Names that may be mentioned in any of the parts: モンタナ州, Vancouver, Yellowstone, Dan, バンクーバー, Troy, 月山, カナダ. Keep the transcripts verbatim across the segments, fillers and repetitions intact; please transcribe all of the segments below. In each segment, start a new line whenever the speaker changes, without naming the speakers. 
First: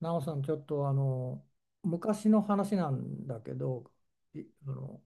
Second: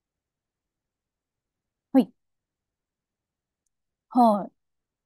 なおさん、ちょっとあの
はい、
昔の話なんだけど、い
はい、
あの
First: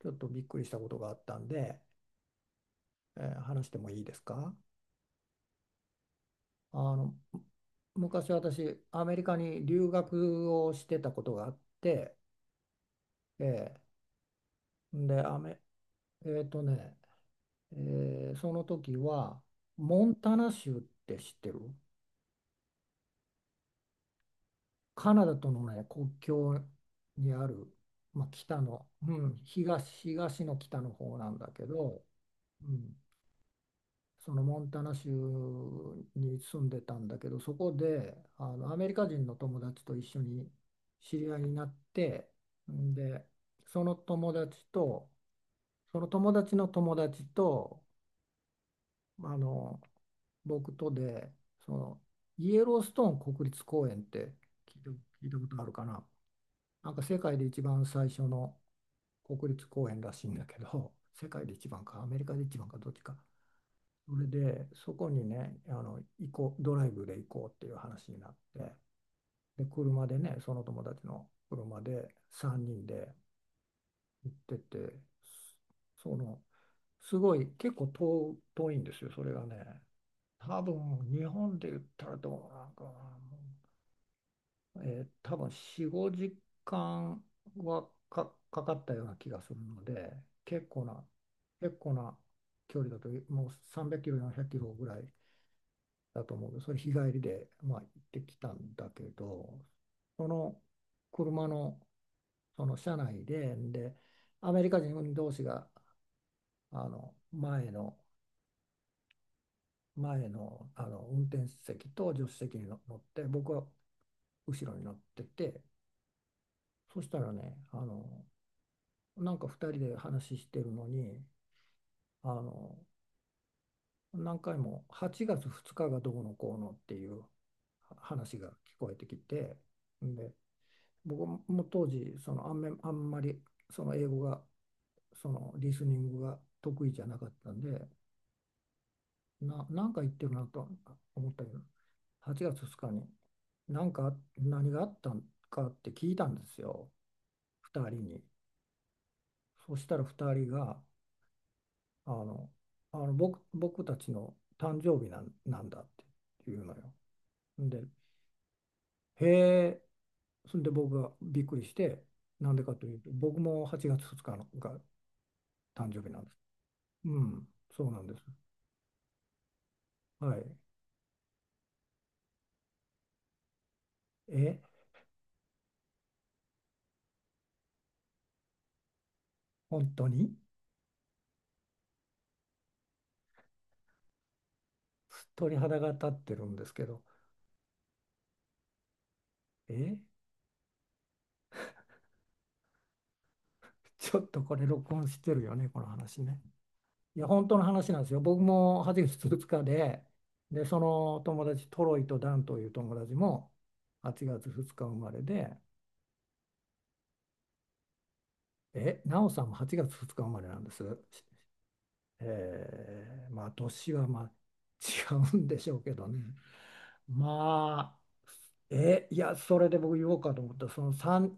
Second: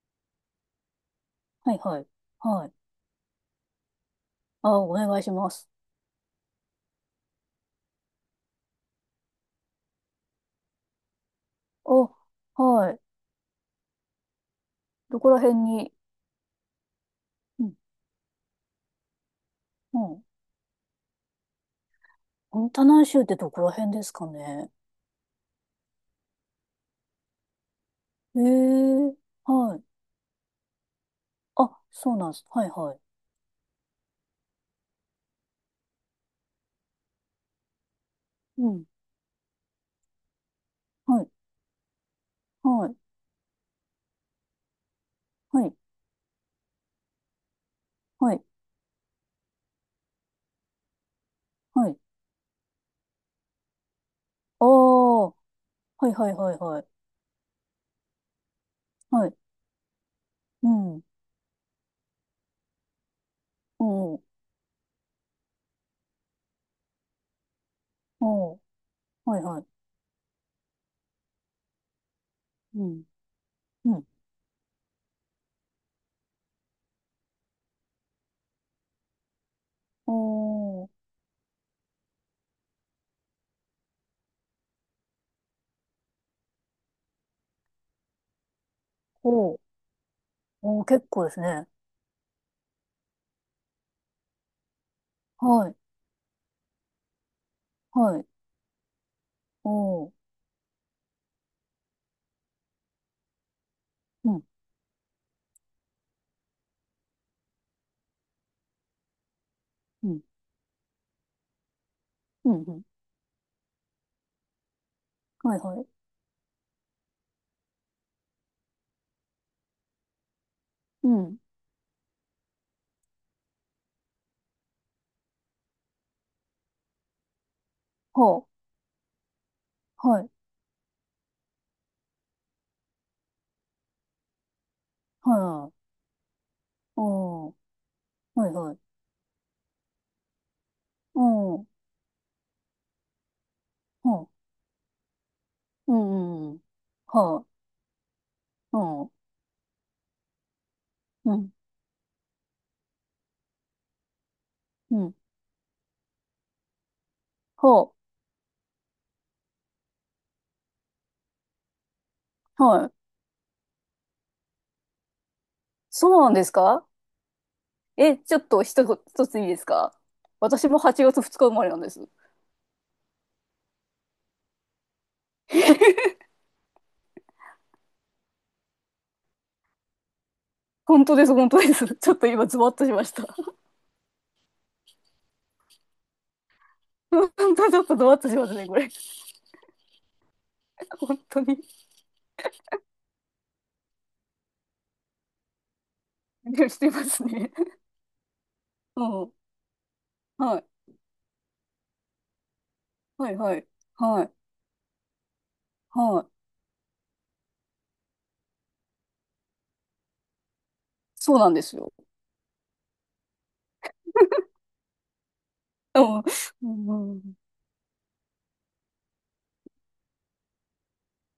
ちょっとびっくりしたことがあったん
はい、
で、
はい、はい。
えー話してもいいですか？
あ、お願いします。
あの昔私、アメリカに留学をしてたことがあっ
あ、
て、
はい。
えー
ど
で、
こ
ア
ら
メ、
辺に、
えーとね、
うん、
えーその時は、
う
モン
ん。
タナ州って知ってる？
モンタナ州ってどこら辺ですかね？
カナダとの、ね、国境にある、まあ、
え
北の、う
え、
ん、
はい。
東、東の北の方なんだけ
あ、
ど、
そうなんです。
う
はい、は
ん。
い。
そのモンタナ州に住んでたんだけど、そこであ
う
のア
ん、
メリカ人の友達と一緒に知
はい、
り合いになって、
は
ん
い、
でその友達と
はい、
その友達の友達と
はい、
あの僕とで、そ
はい。
のイエローストーン国立公園って
あ
聞いた、
あ、
聞い
は
たことあるかな？
い、はい、はい、はい。
なんか世界で一番最初の
はい、
国立公園らしいんだけ
う
ど、
ん、
世界で一番かアメリカで一番かどっちか。
お
そ
ー、
れで、そこにね、あの、行こう、ドライブで行こうっていう話になっ
お
て、
ー、はい、は
で、
い。
車でね、その友達の車で3
う
人
ん、
で
うん、
行ってて、その、すごい、結構遠、遠いんですよ、それがね。多
おー、
分、日本で言ったらどうなんかな、もうえー多分よん、ごじかんはか、かかったような気がす
お
る
ー、
ので、結
おー、
構な、
結構ですね。
結構な距離だと、もうさんびゃくキロ、よんひゃくキロぐらい
はい、
だと思うけど、それ日帰りで、まあ、行っ
は
て
い、
きたんだけど、
おー、
その車の、その車内で、で、
うん、
アメリカ人同士があの前の、
うん、
前の、あの運転席と助手
う
席
ん、
に
う
乗
ん。
って、僕は後ろに乗って
はい
て、
はい。
そしたらね、あのなんか二人で話してるの
う
に、
ん。
あの何回もはちがつふつかがどうのこうのっていう話
ほ
が聞
う。
こえてきて、
はい。
で、僕も当時そのあんめ、あんまりその英語が、その
は
リス
い。
ニングが得意じゃなかっ
お
た
ー。
んで、
はいはい。
な、なんか言ってるなと思ったけど、
おー。
はちがつふつかに何か
ほ
何があったんかって
う。う
聞いたんで
ん。う
す
ん。
よ、
はい。
ふたりに。
うん。
そしたらふたりが
うん。
あのあの僕、僕たちの誕
う
生日
ん。
なんなんだって言うのよ。
ほ
で、へえ、それで僕がびっくりして、なんで
う。
かと
はい。
いうと、僕もはちがつふつかのが誕生日
そ
な
う
ん
な
で
ん
す。
ですか？
うん、そうなんで
え、
す。
ちょっと一つ、一ついいですか？
はい。
私もはちがつふつか生まれなんです。
え、本当に
本当です、本当です。ちょっと今、ズワッとしました。
鳥肌が立ってるんですけど、
本当、ちょっとズワッとしますね、これ。
え、
本当に。
ちょっとこれ録音してるよね、この話ね。
でしてま
い
す
や、本
ね。
当の話なんですよ。僕も 8
う
月
ん。
ふつかで、
は
で、
い。
その友達、トロイとダンという友達
はい、
も
はい。は
8
い。
月ふつか生まれで、
はい。
え、ナオさんもはちがつふつか生まれなんです。
そうなんですよ。
えーまあ、年はまあ違うんでしょうけ
う
ど
ん。
ね。
うん。うん、
まあ、え、いや、それで僕言おうかと思った、その3、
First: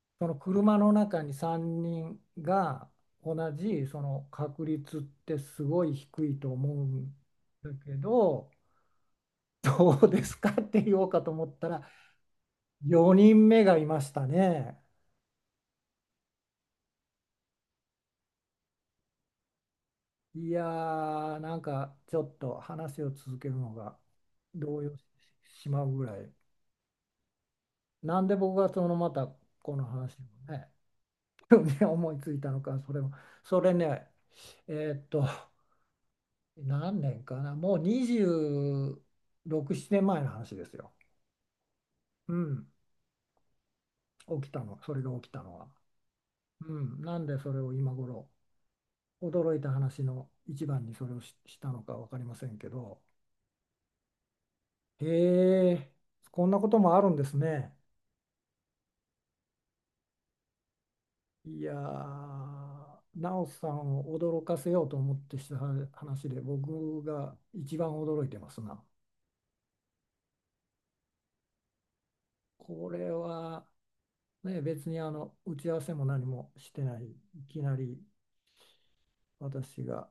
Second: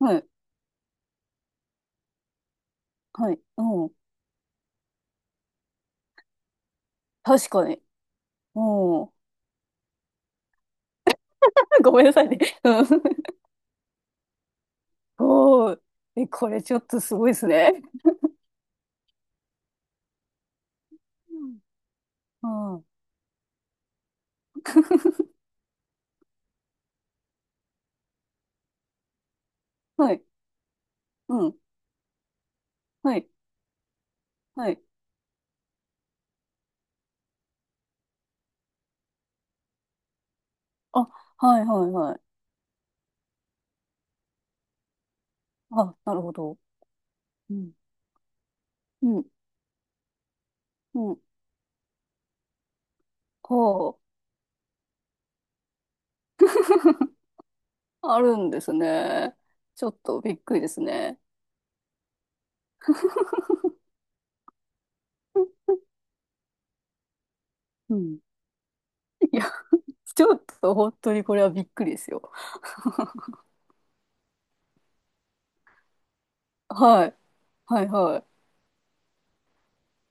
は
そ
い。
の車の中にさんにんが
は
同
い。
じ
うん。
その確率ってすごい低いと思うん
確か
だ
に。
けど、
うん。
どうですかって言おうかと思った ら
ごめんなさいね。うん。
よにんめがいましたね。
おー。え、これちょっとすごいですね。
いやー、なんかちょっ
う
と
ん。うん。
話を続けるのが動揺して しまうぐらい。なんで僕がそのまたこの
は
話
い。
をね、
うん。
思いついたのか、それも
はい。
それね、
はい。
えーっと何年かな、もうにじゅうろく、ななねんまえの話ですよ。
あ、はい、はい、はい。
うん、起きたの、それが起きたのは。
あ、なるほど。
うん、なんでそ
う
れを
ん。
今頃、
うん。
驚いた話の一番にそ
う
れを
ん。
し、したのか分かりませんけど、
ほう。
へえ、こんなこともあるん ですね。
あるんですね。ちょっとびっくりですね。
いやー、ナオさんを驚かせようと思ってした話で、僕が一番
うん。
驚いてますな。
いや、ちょっと本当にこれはびっくりですよ。
これは、ね、別にあの打ち合わせも何もしてない、
はい。
いきな
はい
り。
は
私が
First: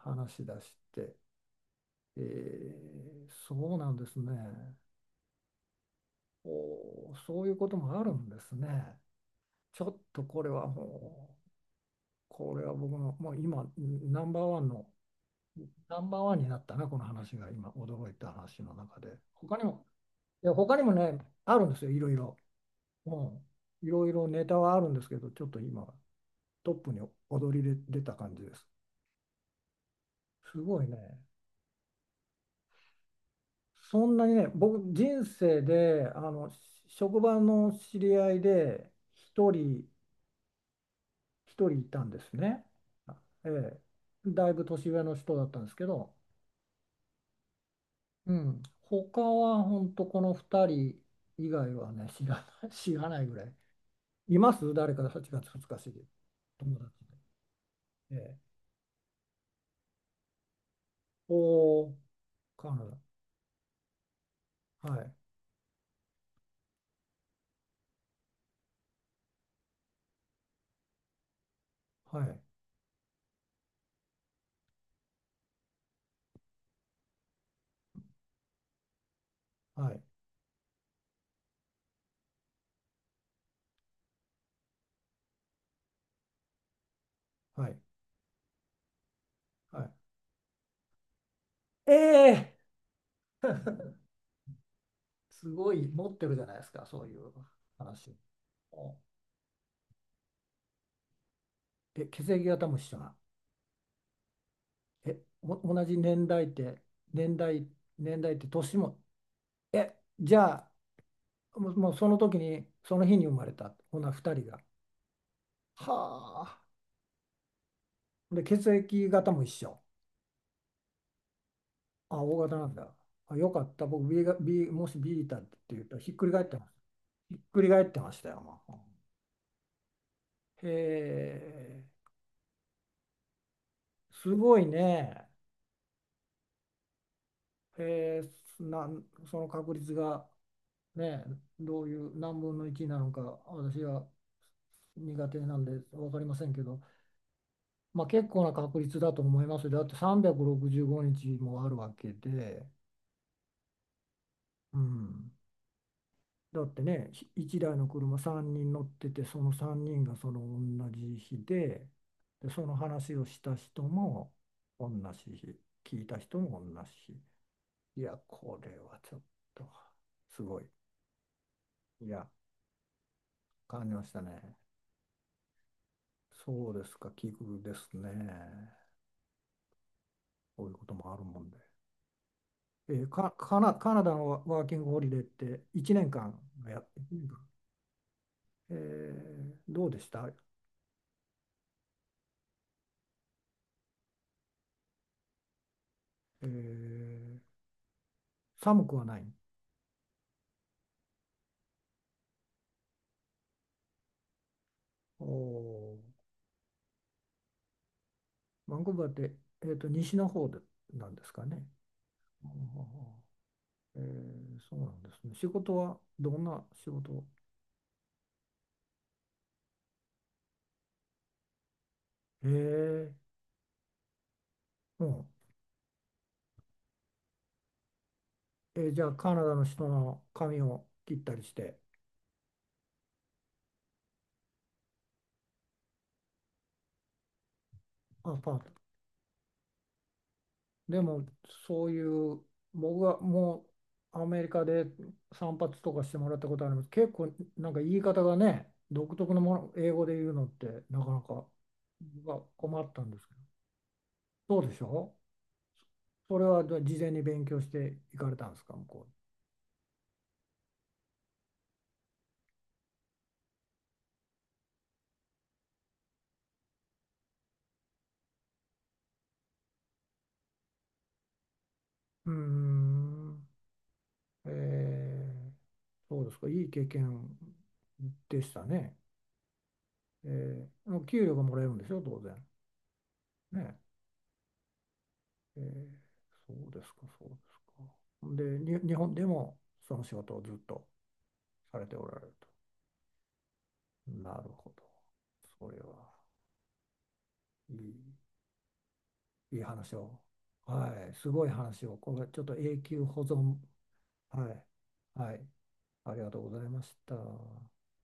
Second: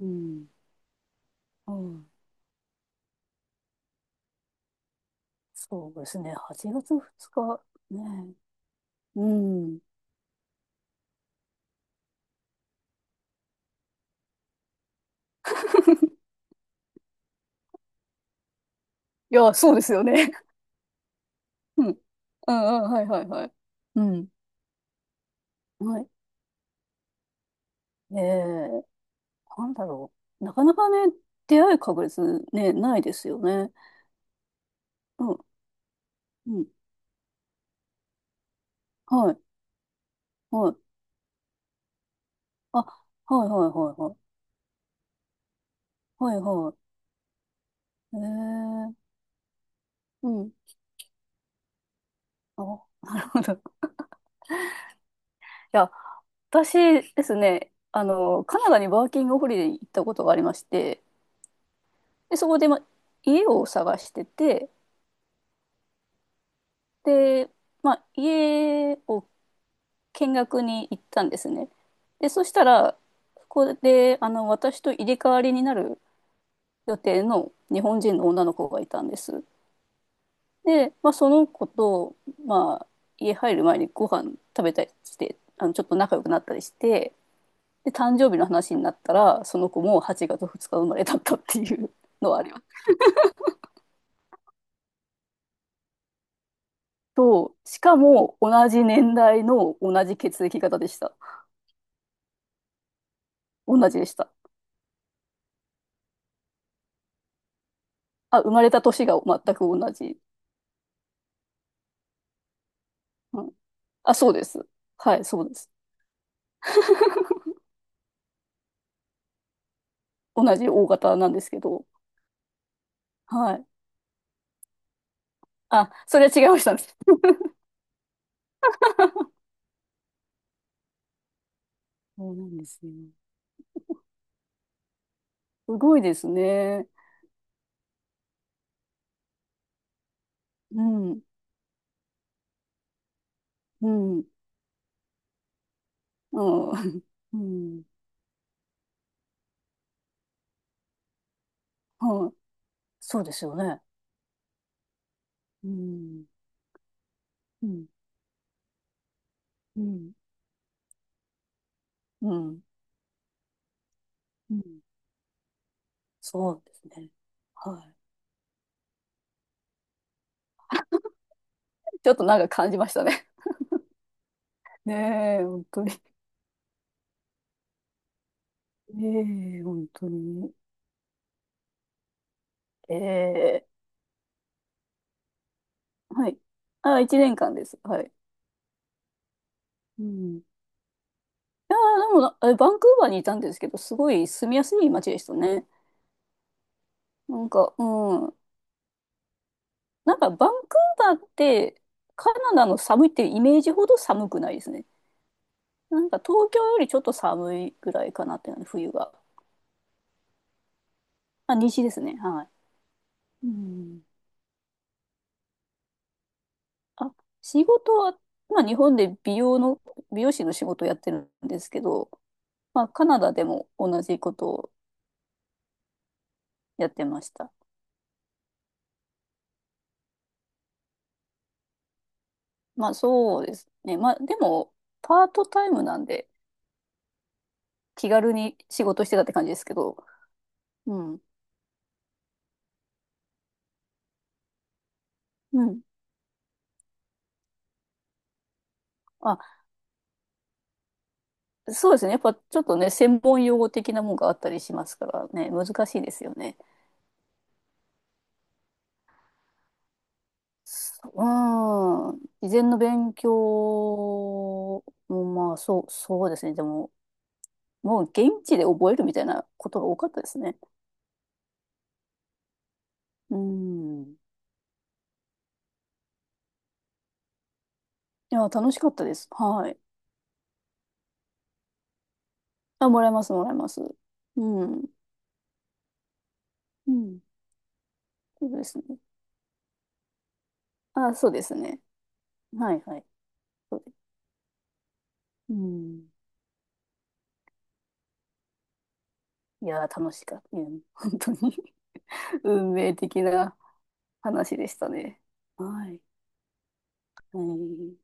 い。う
し
ん。
出して、
うん。
えーそうなんですね。
そうですね。はちがつ
おー、
2
そういう
日
ことも
ね。
あるんですね。
うん。い
ちょっとこれはもう、これは僕の、もう今、ナンバーワンの、ナンバーワンになったな、この話が今、驚いた話の中で。
や、
他に
そうで
も、
すよね。
いや、他にもね、あるんで
う
すよ、い
ん。
ろいろ。
うん、うん、はい
う
はい
ん。
はい。
い
う
ろいろ
ん。
ネタはあるんですけど、ちょっと今、
はい。
トップに躍り出た
え
感じです。
えなんだろう。な
す
かな
ごい
かね、
ね。
出会い確率ね、ないですよね。
そんなにね、僕、人
うん、
生で、あの、
うん。
職場の知り合いで、
はい、
一人、
はい。
一人いたんですね。
あ、はい
え
はいはいはい。
え、だいぶ年上の人だったんですけど、
はいは
うん、
い。ええ、
他は本当こ
う
の
ん。
二人以外はね、知ら
あ、
ない、知ら
な
ない
る
ぐ
ほ
ら
ど。
い。
い
います誰かはちがつふつか過
や、
ぎ、友達
私ですね、あ
で。ええ、
の、カナダにワーキングホリデーに行ったことがありまして、
おー、
で、そこで、
彼
ま、
女。
家を探してて、
はい、
で、まあ、家を見学に行ったんですね。
は
で、
い、
そしたら、そこで、あの、私と入れ替わりになる予定の日本人の女の子がいたんです。
はい、
で、まあ、その子と、まあ、家入る前にご飯食べたりして、あの、ちょっと仲良くなったりして、
はい、
で、誕生日の話になったら、その
は
子
い。
もはちがつふつか生まれだったっていうのはあり
ええ、
ます。
すごい持ってるじゃないですか、そういう
と、しか
話。
も同じ年代の同じ血液型でした。
え、血液型も一緒な。
同じでした。
え、お同じ年代って、年代、年代っ
あ、
て
生まれ
年
た
も。
年が全く同
え、
じ。
じゃあ、もう、もうその時に、その日に生
う
ま
ん、
れた、こんな
あ、そ
2
うで
人が。
す。はい、そうです。
はあ。で、血液型も一緒。
同じ大型なんですけど。
あ、O 型なんだ。あ、よ
は
か
い。
った。僕 B が、B、もし B だって言う
あ、
と、ひっ
そ
く
れ
り
は
返
違
っ
い
て
まし
ます。
たね。
ひっくり返ってましたよ。も う、へえ、
そうなんですね。
すごいね。
すごいですね。
へえ、なん、その確率が。
うん、
ね、どういう何分のいちなのか、私
う
は
ん、うん、
苦手なんで分かりませんけど、
うん、
まあ、結構な確率だと思いますよ。だってさんびゃくろくじゅうごにちもあるわけ
はい。
で、
そうですよね。
うん、
うん、
だってね、1
う
台の
ん、
車さんにん乗ってて、その
う
さんにん
ん、
がその同じ日で、
う
で、
ん、
その話をした人も
うん。
同じ日、聞いた人
そ
も
うで
同
す
じ
ね。
日。
は
いや、これはちょっとすごい。
い。
い
ちょっと
や、
なんか感じましたね。
感じましたね。
ねえ、本当に。
そうですか、奇遇ですね。
ねえ、本当に。
こういうこともあるもんで。え
え
ーカ、カ
え、
ナ、カナダのワワーキングホリデーって1年
は
間
い。
のや、
あ、一年間です。はい。
えーどうで
う
した？
ん。いやーでもな、えバンクーバーにいたんですけど、すごい住みやすい街でしたね。
え
な
ー
んか、うん。
寒くはない。
なんか、バンクーバーって、カナダの寒いっていうイメージほど寒くないですね。
おお、
なんか、東京よりちょっと寒いぐらいかなっていうのね、
バンク
冬
ーバー
が。
って、えーと、西の方でなんですか
あ、
ね。
西ですね。は
お
い。う
ー、え
ん。
ーそうなんですね。仕事はどんな仕
あ、
事？
仕事は、まあ、日本で美容の、美容師の仕事をやってるんですけど、
え
まあ、カ
ー、
ナダでも同じことを
うん。
やってました。
えーじゃあ、カナダの人の髪を切ったりして、
まあ、そうですね。まあ、でも、パートタイムなんで、気
あ、
軽
パ
に
ート、
仕事してたって感じですけど。
で
うん。
も、そういう、僕はもうアメリカで散
う
髪
ん。
とかしてもらったことあります。結構、なんか言い方がね、独特のも
あ、
の、英語で言うのってなかなか
そうですね。やっ
僕
ぱち
は
ょっと
困
ね、
ったんで
専
すけど。
門用語的なもんがあった
そ
り
う
し
でし
ますか
ょ？
らね、難しいですよ
それ
ね。
はじゃあ事前に勉強していかれたんですか、向こ
うーん。事前の勉強も、まあ、そう、そうですね。でも、もう現地で覚えるみたいなことが多かったですね。
うに？うー
う
ん、
ん。い
えー、そうですか、いい経験
や、
でした
楽しかっ
ね。
たです。はい。
えー、給料がもらえるんでしょ、当然。
あ、もらえます、もらえま
ね。
す。うん。
えーそうで
う
すか、
ん。
そうですか。で、
そうで
に、
す
日
ね。
本でもその仕事をずっと
あ、そうです
さ
ね。
れておられると。
はい、はい。そうです。
なるほど。
う
それ
ん。
はいい、いい
いや
話
ー、楽
を。
しかった。うん、
はい、
本
す
当
ごい
に。
話を。これち ょっと
運
永
命
久
的
保
な
存。は
話
い、
でしたね。
はい、
はい。
ありがとうございました。
はい。